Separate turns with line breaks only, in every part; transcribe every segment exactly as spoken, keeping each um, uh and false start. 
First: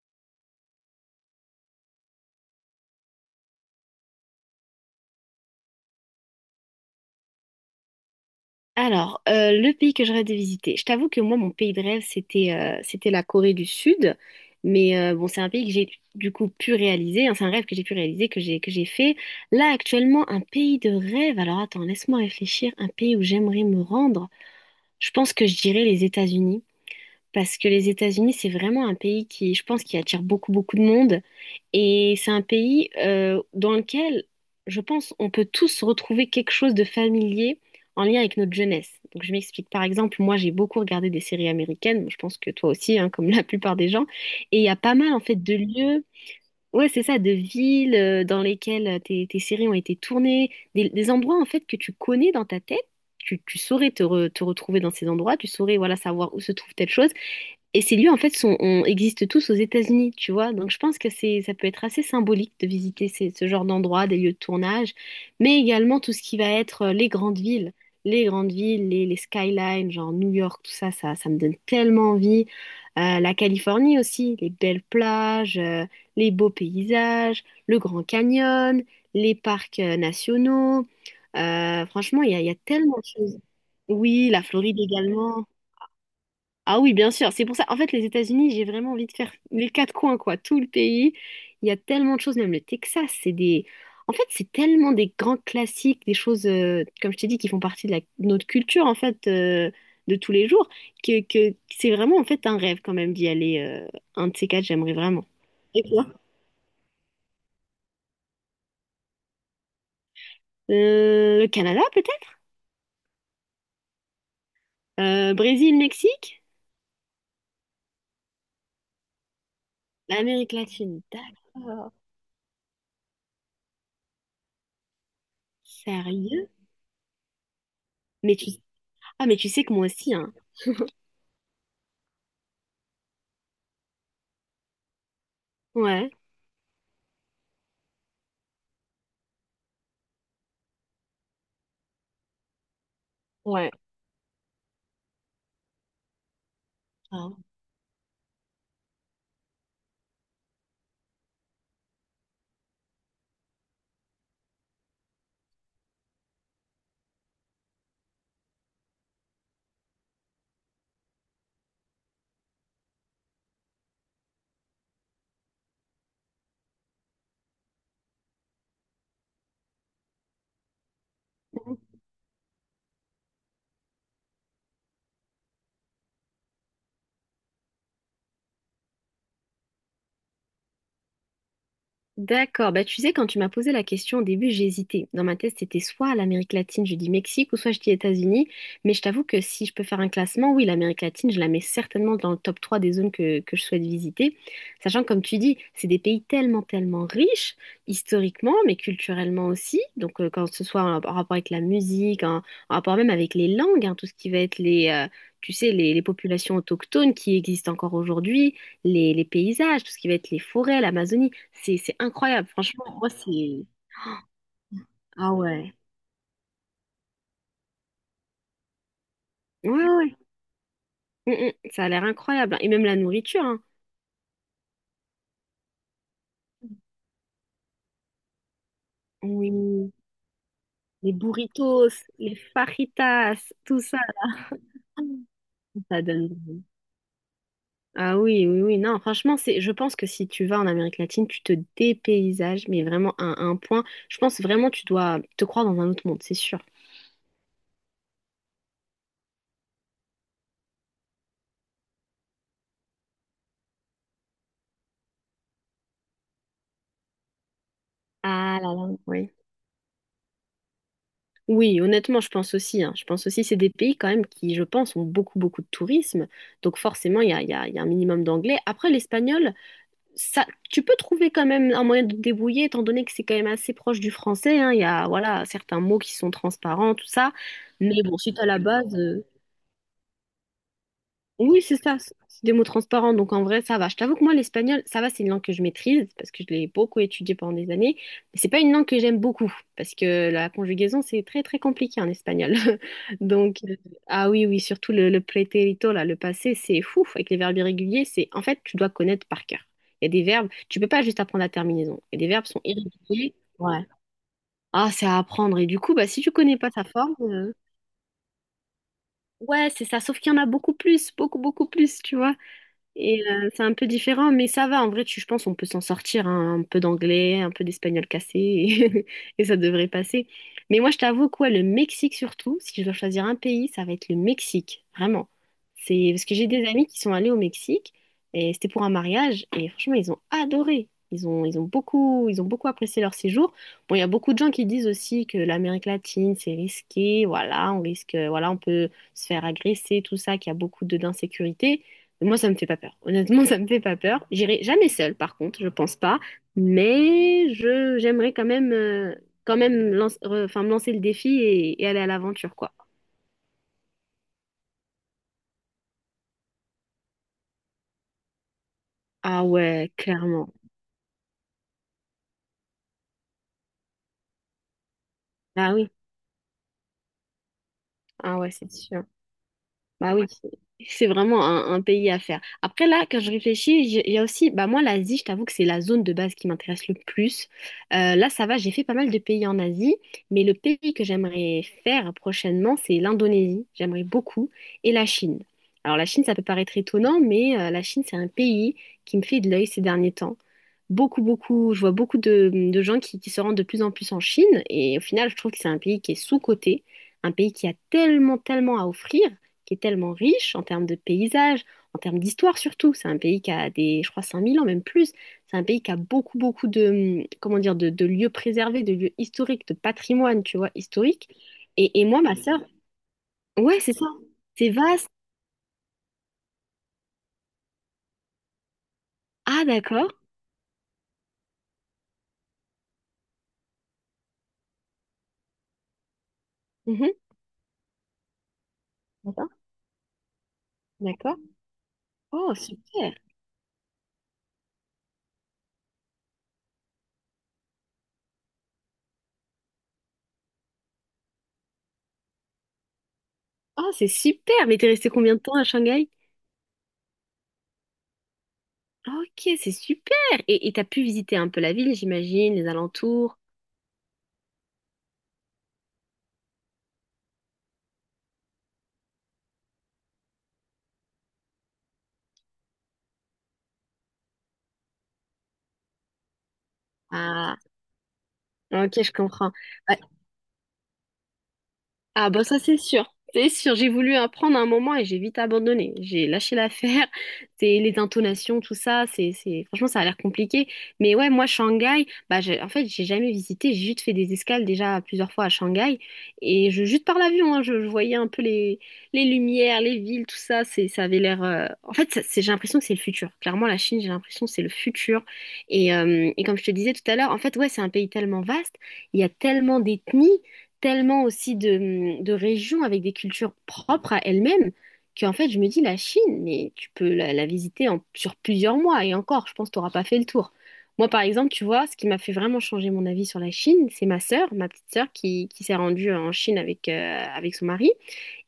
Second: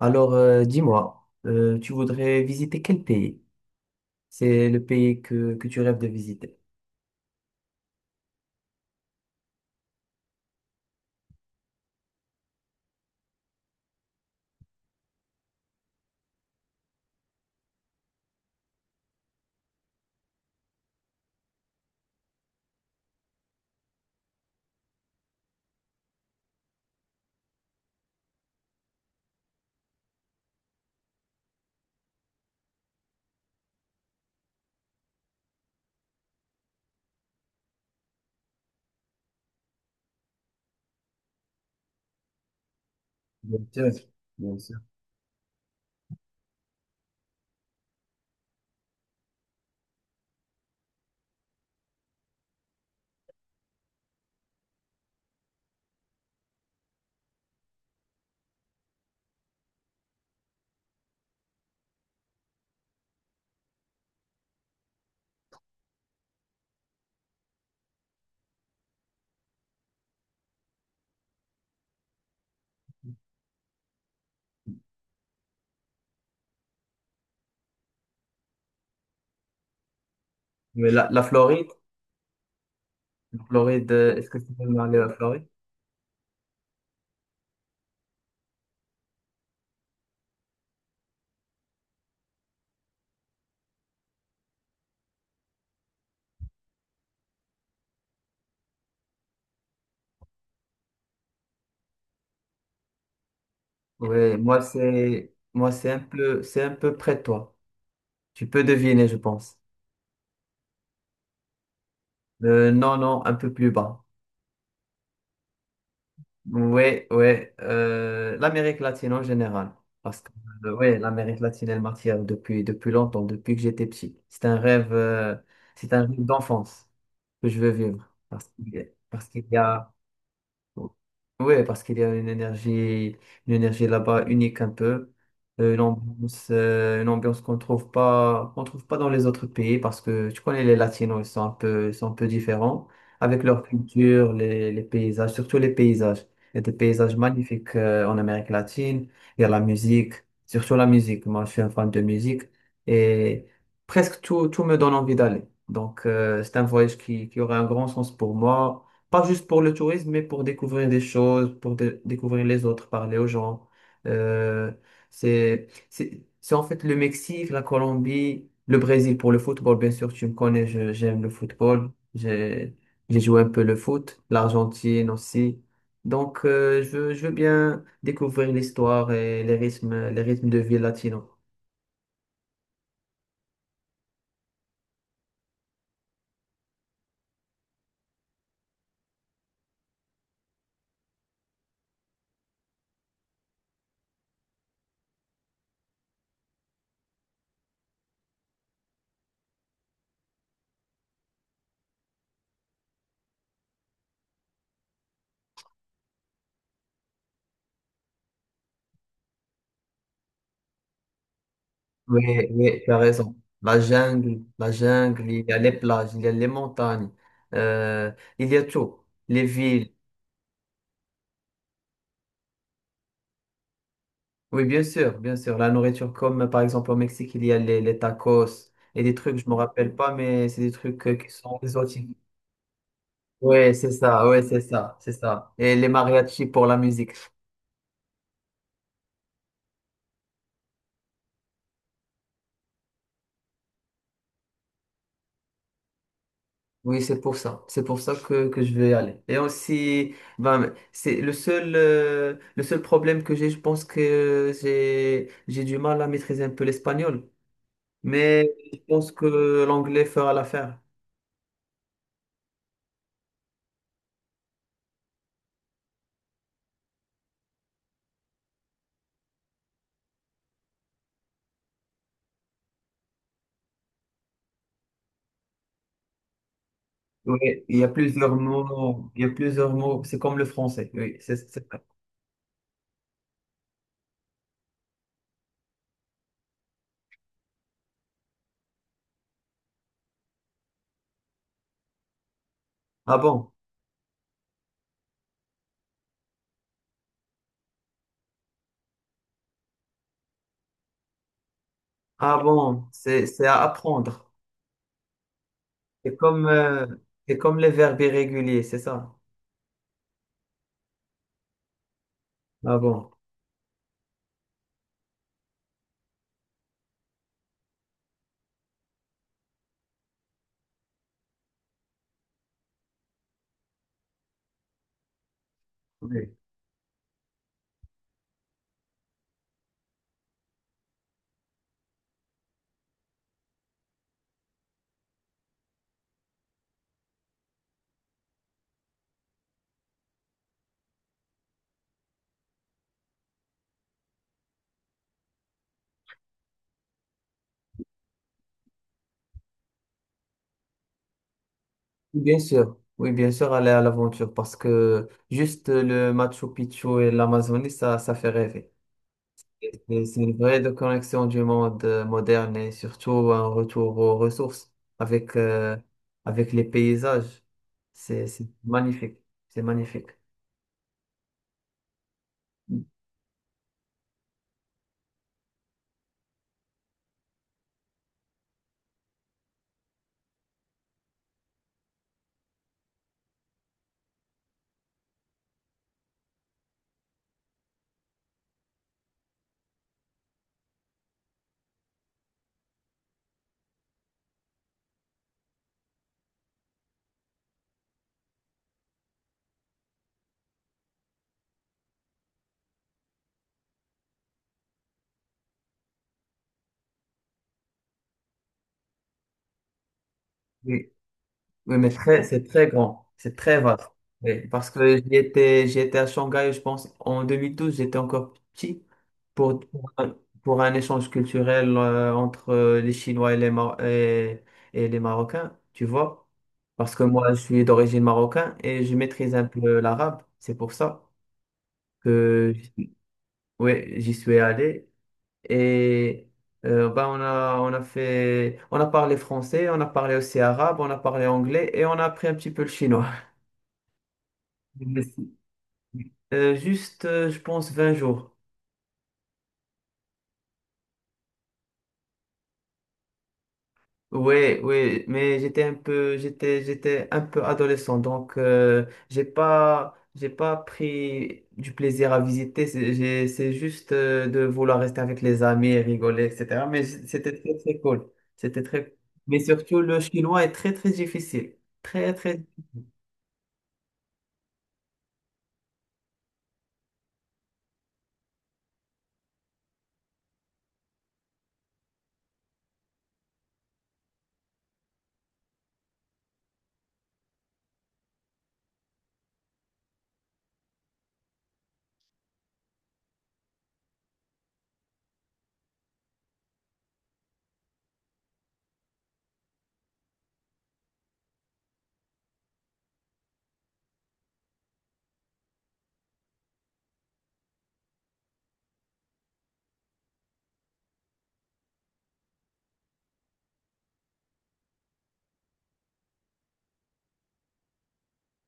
Alors, euh, dis-moi, euh, tu voudrais visiter quel pays? C'est le pays que, que tu rêves de visiter.
Alors, euh, le pays que j'aurais de visiter, je t'avoue que moi, mon pays de rêve, c'était euh, c'était la Corée du Sud. Mais euh, bon, c'est un pays que j'ai du coup pu réaliser, hein, c'est un rêve que j'ai pu réaliser, que j'ai que j'ai fait. Là, actuellement, un pays de rêve. Alors, attends, laisse-moi réfléchir. Un pays où j'aimerais me rendre. Je pense que je dirais les États-Unis. Parce que les États-Unis, c'est vraiment un pays qui, je pense, qui attire beaucoup, beaucoup de monde. Et c'est un pays euh, dans lequel, je pense, on peut tous retrouver quelque chose de familier en lien avec notre jeunesse. Donc, je m'explique. Par exemple, moi, j'ai beaucoup regardé des séries américaines. Je pense que toi aussi, hein, comme la
Bien
plupart des
sûr,
gens.
bien
Et il y a
sûr.
pas mal, en fait, de lieux. Ouais, c'est ça, de villes euh, dans lesquelles euh, tes, tes séries ont été tournées, des, des endroits en fait que tu connais dans ta tête, tu, tu saurais te, re- te retrouver dans ces endroits, tu saurais, voilà, savoir où se trouve telle chose. Et ces lieux, en fait, sont, on, existent tous aux États-Unis, tu vois. Donc, je pense que c'est, ça peut être assez symbolique de visiter ces- ce genre d'endroits, des lieux de tournage, mais également tout ce qui va être euh, les grandes villes. Les grandes villes, les, les skylines, genre New York, tout ça, ça, ça me donne tellement envie. Euh, la Californie aussi, les belles plages, euh, les beaux paysages, le Grand Canyon, les parcs euh, nationaux.
Mais la, la Floride,
Euh, franchement, il y a, il y a tellement de choses.
la Floride, euh, est-ce
Oui,
que
la
tu peux
Floride
aller à la Floride?
également. Ah oui, bien sûr, c'est pour ça. En fait, les États-Unis, j'ai vraiment envie de faire les quatre coins, quoi, tout le pays. Il y a tellement de choses, même le Texas, c'est des... En fait, c'est tellement des grands classiques, des choses, euh, comme je t'ai dit, qui font partie de, la- de notre culture, en fait, euh, de tous les jours, que, que c'est vraiment, en fait, un rêve quand même d'y aller. euh, un
Oui,
de ces
moi
quatre, j'aimerais vraiment.
c'est moi
Et
c'est un
toi?
peu c'est un peu près de toi. Tu peux deviner, je pense.
Euh, le Canada, peut-être?
Euh, non, non, un peu plus bas.
Euh, Brésil, Mexique?
Ouais, ouais, euh, l'Amérique latine en général. Parce que,
L'Amérique
euh, ouais,
latine,
l'Amérique latine, elle
d'accord.
m'attire depuis, depuis longtemps, depuis que j'étais petit. C'est un rêve, euh, c'est un rêve
Sérieux?
d'enfance que je veux vivre.
Mais
Parce
tu...
qu'il y a,
Ah,
parce
mais
qu'il
tu
y
sais que moi
a-
aussi, hein.
Ouais, parce qu'il y a une énergie, une énergie là-bas unique un peu. Euh, une
Ouais.
ambiance, euh, une ambiance qu'on trouve pas, qu'on trouve pas dans les autres pays, parce que tu connais les Latinos, ils sont un peu, ils sont un peu différents avec leur
Ouais.
culture, les, les paysages, surtout les paysages. Il y a des paysages
Ah.
magnifiques euh, en Amérique latine. Il y a la musique, surtout la musique. Moi, je suis un fan de musique et presque tout, tout me donne envie d'aller. Donc, euh, c'est un voyage qui, qui aurait un grand sens pour moi. Pas juste pour le tourisme, mais pour découvrir des choses, pour dé- découvrir les autres, parler aux gens. Euh, c'est, c'est, c'est en fait le Mexique, la Colombie, le Brésil pour le football. Bien sûr, tu me connais, je- j'aime le football. J'ai, j'ai joué un peu le foot, l'Argentine aussi. Donc, euh, je veux, je veux bien découvrir l'histoire et les rythmes, les rythmes de vie latino.
D'accord. Bah, tu sais, quand tu m'as posé la question au début, j'ai hésité. Dans ma tête, c'était soit l'Amérique latine, je dis Mexique, ou soit je dis États-Unis. Mais je t'avoue que si je peux faire un classement, oui, l'Amérique latine, je la mets certainement dans le top trois des zones que, que je souhaite visiter. Sachant que, comme tu dis, c'est des pays tellement, tellement riches, historiquement, mais culturellement aussi. Donc, euh, quand ce soit en, en rapport avec la musique, en, en rapport même avec les langues, hein, tout ce qui va être les... euh, Tu sais, les, les populations autochtones qui existent encore aujourd'hui, les, les paysages, tout ce qui va être les forêts, l'Amazonie. C'est, c'est
Oui,
incroyable.
oui,
Franchement,
tu as
moi,
raison.
c'est...
La jungle, la jungle,
Ah
il y a les
ouais.
plages, il y a les montagnes, euh, il y a tout. Les
Ouais,
villes.
ouais. Mm, mm. Ça a l'air incroyable, hein. Et même la nourriture, hein.
Oui, bien sûr, bien sûr. La nourriture, comme euh, par exemple au Mexique, il y a les, les tacos et des trucs, je me
Oui.
rappelle pas, mais c'est des trucs
Les
euh, qui sont
burritos,
exotiques.
les fajitas,
Oui,
tout
c'est
ça.
ça, oui, c'est ça, c'est ça. Et les
Ça
mariachis
donne...
pour la musique.
Ah oui, oui, oui. Non, franchement, c'est, je pense que si tu vas en Amérique latine, tu te dépaysages, mais vraiment à un point. Je pense vraiment tu dois te croire dans un autre monde, c'est sûr.
Oui, c'est pour ça. C'est pour ça que, que je vais y aller. Et aussi, ben, c'est le seul, euh, le seul problème que j'ai, je pense que j'ai, j'ai du mal à maîtriser un peu l'espagnol. Mais
Ah là
je
là,
pense
oui.
que l'anglais fera l'affaire.
Oui, honnêtement, je pense aussi, hein. Je pense aussi c'est des pays quand même qui, je pense, ont beaucoup, beaucoup de tourisme. Donc forcément, il y a, il y a- il y a un minimum d'anglais. Après, l'espagnol, ça, tu peux trouver quand même un moyen de te débrouiller, étant donné que c'est quand même assez proche du français, hein. Il y a, voilà, certains mots qui sont transparents, tout ça.
Oui, il y a
Mais bon, si
plusieurs
tu as la base,
mots. Il y
euh,
a plusieurs mots. C'est comme le français. Oui, c'est
oui,
c'est
c'est
ça.
ça, c'est c'est des mots transparents, donc en vrai, ça va. Je t'avoue que moi, l'espagnol, ça va, c'est une langue que je maîtrise, parce que je l'ai beaucoup étudiée pendant des années, mais c'est pas une langue que j'aime beaucoup, parce que la conjugaison, c'est très, très compliqué en espagnol.
Ah bon?
Donc, euh, ah oui, oui, surtout le, le pretérito, là, le passé, c'est fou, avec les verbes irréguliers, c'est, en fait, tu dois connaître par cœur. Il y a des verbes, tu peux pas juste apprendre la terminaison, et des
Ah
verbes sont
bon, c'est
irréguliers,
c'est à
ouais.
apprendre.
Ah, c'est à apprendre, et du coup, bah,
C'est
si tu
comme,
connais pas sa
euh,
forme,
c'est
euh,
comme les verbes irréguliers, c'est ça?
ouais, c'est ça, sauf qu'il y en a beaucoup plus, beaucoup, beaucoup plus, tu vois.
Ah bon?
Et euh, c'est un peu différent, mais ça va. En vrai, tu, je pense on peut s'en sortir, hein, un peu d'anglais, un peu d'espagnol cassé, et et ça devrait passer. Mais moi, je t'avoue, quoi, le Mexique surtout, si je dois choisir un pays, ça va être le Mexique, vraiment. C'est parce
Oui.
que j'ai des amis qui sont allés au Mexique, et c'était pour un mariage, et franchement, ils ont adoré. Ils ont, ils ont beaucoup, ils ont beaucoup apprécié leur séjour. Bon, il y a beaucoup de gens qui disent aussi que l'Amérique latine, c'est risqué, voilà, on risque, voilà, on peut se faire agresser, tout ça, qu'il y a beaucoup de d'insécurité. Moi, ça me fait pas peur. Honnêtement, ça me fait pas peur. J'irai jamais seule, par contre, je pense pas. Mais je j'aimerais quand même euh, quand même lance- re- enfin, me lancer le défi et, et aller à
Oui, bien
l'aventure, quoi.
sûr, oui, bien sûr, aller à l'aventure parce que juste le Machu Picchu et l'Amazonie, ça, ça fait rêver.
Ah
Et
ouais,
c'est une
clairement.
vraie déconnexion du monde euh, moderne et surtout un retour aux ressources avec,
Ah
euh,
oui.
avec les paysages. C'est,
Ah
c'est
ouais, c'est sûr.
magnifique, c'est magnifique.
Bah oui, c'est c'est vraiment un, un pays à faire. Après, là, quand je réfléchis, j'ai- il y a aussi, bah moi, l'Asie, je t'avoue que c'est la zone de base qui m'intéresse le plus. Euh, là, ça va, j'ai fait pas mal de pays en Asie, mais le pays que j'aimerais faire prochainement, c'est l'Indonésie. J'aimerais beaucoup. Et la Chine. Alors, la Chine, ça peut paraître étonnant, mais euh, la Chine, c'est un pays qui me fait de l'œil ces derniers temps. Beaucoup, beaucoup, je vois beaucoup de, de gens qui, qui se rendent de plus en plus en Chine, et au final, je trouve que c'est un pays qui est sous-coté, un pays qui a tellement, tellement à offrir, qui est tellement riche en termes de paysages, en termes d'histoire surtout. C'est un pays qui a des, je crois, cinq mille ans, même plus. C'est un pays qui a beaucoup, beaucoup de, hum, comment dire, de, de lieux préservés, de lieux historiques, de patrimoine, tu vois,
Oui.
historique.
Oui, mais
Et, et moi,
très,
ma
c'est
sœur,
très grand, c'est très
ouais,
vaste.
c'est ça.
Oui, parce
C'est
que
vaste.
j'y étais, j'y étais à Shanghai, je pense, en deux mille douze. J'étais encore petit pour,
Ah,
pour
d'accord.
un, pour un échange culturel euh, entre euh, les Chinois et les, Mar- et, et les Marocains, tu vois. Parce que
Mhm.
moi, je suis d'origine marocaine et je maîtrise un
D'accord.
peu l'arabe. C'est pour ça
D'accord.
que
Oh, super.
oui, j'y suis allé. Et euh, ben, on a, on a fait, on a parlé français, on a parlé aussi arabe, on a parlé anglais et on a appris un petit peu le chinois.
Oh, c'est super. Mais t'es restée combien
Merci.
de temps à Shanghai?
Euh, juste, euh, je pense, vingt jours.
Ok, c'est super. Et et t'as pu visiter un peu la ville, j'imagine, les alentours.
Ouais, ouais, mais j'étais un peu, j'étais, j'étais un peu adolescent, donc euh, j'ai pas, j'ai pas pris du plaisir à visiter. C'est j'ai- c'est juste euh, de vouloir rester avec les amis et rigoler, et cetera. Mais j- c'était très,
Ah,
très cool. C'était très.
ok, je
Mais
comprends.
surtout,
Bah.
le chinois est très, très difficile. Très,
Ah
très
bah ça c'est
difficile.
sûr. C'est sûr, j'ai voulu apprendre à un moment et j'ai vite abandonné. J'ai lâché l'affaire. C'est les intonations, tout ça, c'est c'est franchement, ça a l'air compliqué. Mais ouais, moi Shanghai, bah j'ai- en fait, j'ai jamais visité, j'ai juste fait des escales déjà plusieurs fois à Shanghai et je juste par l'avion, hein, je, je voyais un peu les les lumières, les villes, tout ça, c'est ça avait l'air euh, en fait, ça- c'est j'ai l'impression que c'est le futur. Clairement la Chine, j'ai l'impression que c'est le futur et euh, et comme je te disais tout à l'heure, en fait, ouais, c'est un pays tellement vaste, il y a tellement d'ethnies, tellement aussi de, de régions avec des cultures propres à elles-mêmes, qu'en fait, je me dis, la Chine, mais tu peux la, la visiter en, sur plusieurs mois et encore, je pense que tu n'auras pas fait le tour. Moi, par exemple, tu vois, ce qui m'a fait vraiment changer mon avis sur la Chine, c'est ma sœur, ma petite sœur, qui, qui s'est rendue en Chine avec, euh, avec son mari.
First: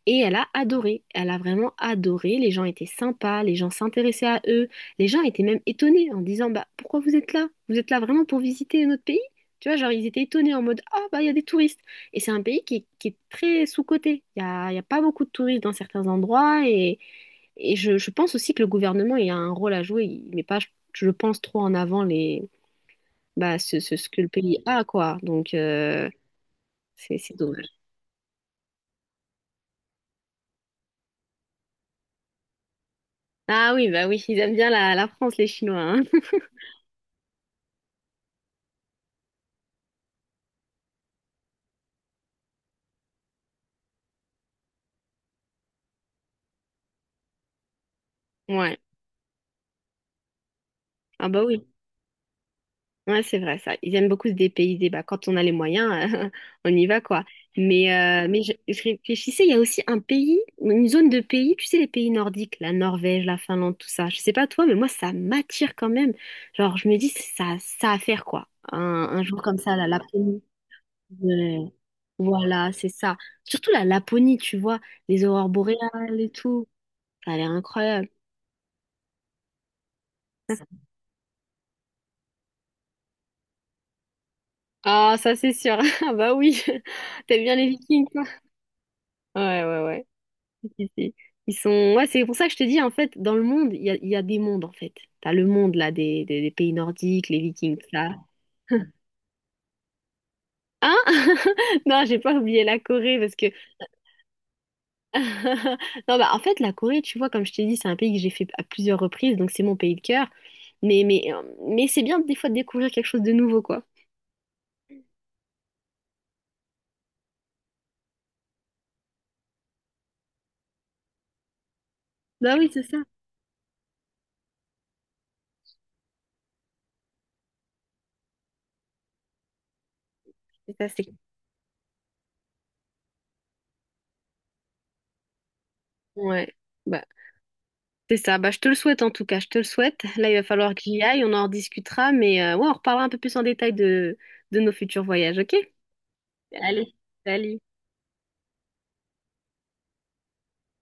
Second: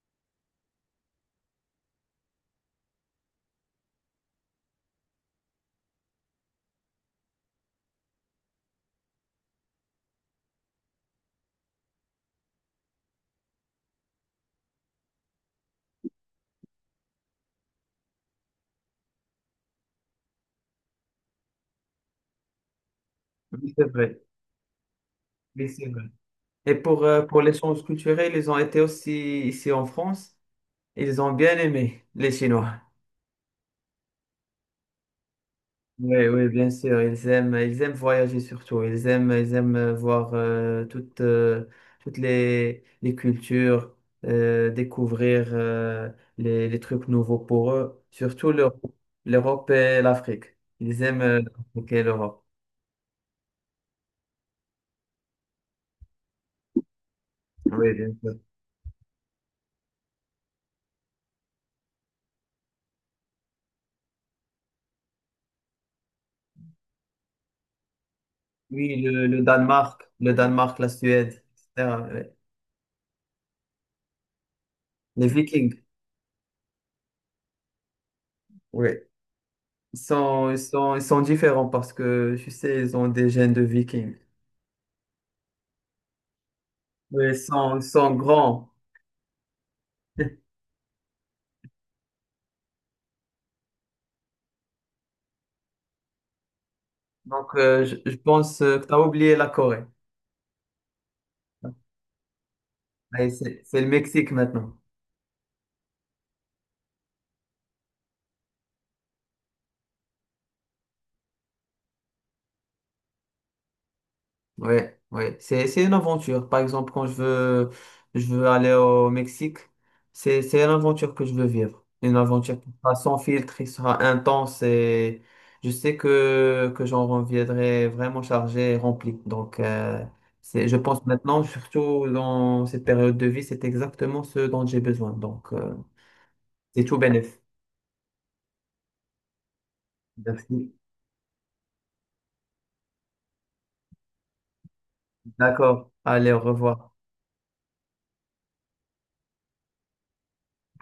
Et elle a adoré, elle a vraiment adoré, les gens étaient sympas, les gens s'intéressaient à eux, les gens étaient même étonnés en disant, bah pourquoi vous êtes là? Vous êtes là vraiment pour visiter notre pays? Tu vois, genre, ils étaient étonnés en mode, ah bah il y a des touristes. Et c'est un pays qui est, qui est très sous-coté, il y a, il y a pas beaucoup de touristes dans certains endroits, et, et je, je pense aussi que le gouvernement il a un rôle à jouer, il met pas, je, je pense, trop en avant les bah
Oui,
ce,
c'est
ce, ce
vrai.
que le pays a, quoi. Donc
Oui, c'est vrai.
euh,
Et pour,
c'est
euh,
c'est
pour
dommage.
l'échange culturel, ils ont été aussi ici en France. Ils ont bien aimé les Chinois.
Ah oui bah oui, ils aiment bien la, la France, les Chinois, hein.
Oui, oui, bien sûr. Ils aiment, ils aiment voyager surtout. Ils aiment, ils aiment euh, voir euh, toutes, euh, toutes les, les cultures, euh, découvrir euh, les, les trucs nouveaux pour eux, surtout
Ouais.
l'Europe, l'Europe et l'Afrique. Ils aiment
Ah
euh,
bah oui,
l'Afrique et l'Europe.
ouais, c'est vrai ça. Ils aiment beaucoup se dépayser. Bah, quand on a les moyens, euh, on y va, quoi. Mais,
Oui, bien
euh,
sûr.
mais je, je réfléchissais, il y a aussi un pays, une zone de pays, tu sais, les pays nordiques, la Norvège, la Finlande, tout ça. Je sais pas toi, mais moi, ça m'attire quand même. Genre, je me dis, ça, ça à faire, quoi. Un,
Oui,
un
le, le
jour comme ça, la
Danemark, le
Laponie.
Danemark, la Suède,
Ouais.
et cetera Oui.
Voilà, c'est ça. Surtout la Laponie, tu vois, les
Les
aurores
Vikings,
boréales et tout. Ça a l'air incroyable.
oui. Ils sont, ils sont, ils sont différents parce que, tu sais, ils ont des gènes de Vikings.
Ah, ça c'est sûr. Ah bah oui,
Oui, ils
t'aimes bien les
sont, ils
Vikings,
sont
quoi.
grands.
Ouais, ouais, ouais. Ils ils sont... Ouais, c'est pour ça que je te dis, en fait, dans le monde, il y a, il y a des mondes, en fait. T'as le monde, là, des, des- des pays nordiques, les
Donc,
Vikings,
euh,
tout
je,
ça.
je pense euh, que tu as oublié la Corée.
Hein? Non, j'ai pas oublié la Corée,
Ouais,
parce que...
c'est c'est le Mexique maintenant.
Non, bah, en fait, la Corée, tu vois, comme je t'ai dit, c'est un pays que j'ai fait à plusieurs reprises, donc c'est mon pays de cœur. Mais, mais, euh, mais c'est bien, des fois, de découvrir quelque chose de nouveau, quoi.
Oui, oui. C'est, c'est une aventure. Par exemple, quand je veux, je veux aller au Mexique, c'est, c'est une aventure que je veux vivre. Une
Bah
aventure qui
oui, c'est
sera
ça.
sans filtre, qui sera intense et je sais que, que j'en reviendrai vraiment chargé et rempli. Donc, euh, c'est, je
C'est ça,
pense
c'est...
maintenant, surtout dans cette période de vie, c'est exactement ce dont j'ai besoin. Donc, euh,
Ouais.
c'est tout
Bah,
bénéf.
c'est ça. Bah, je te le souhaite, en tout cas. Je te le souhaite. Là, il va
Merci.
falloir que j'y aille, on en rediscutera, mais euh, ouais, on reparlera un peu plus en détail de, de nos futurs voyages, ok?
D'accord. Allez, au revoir.
Allez, salut.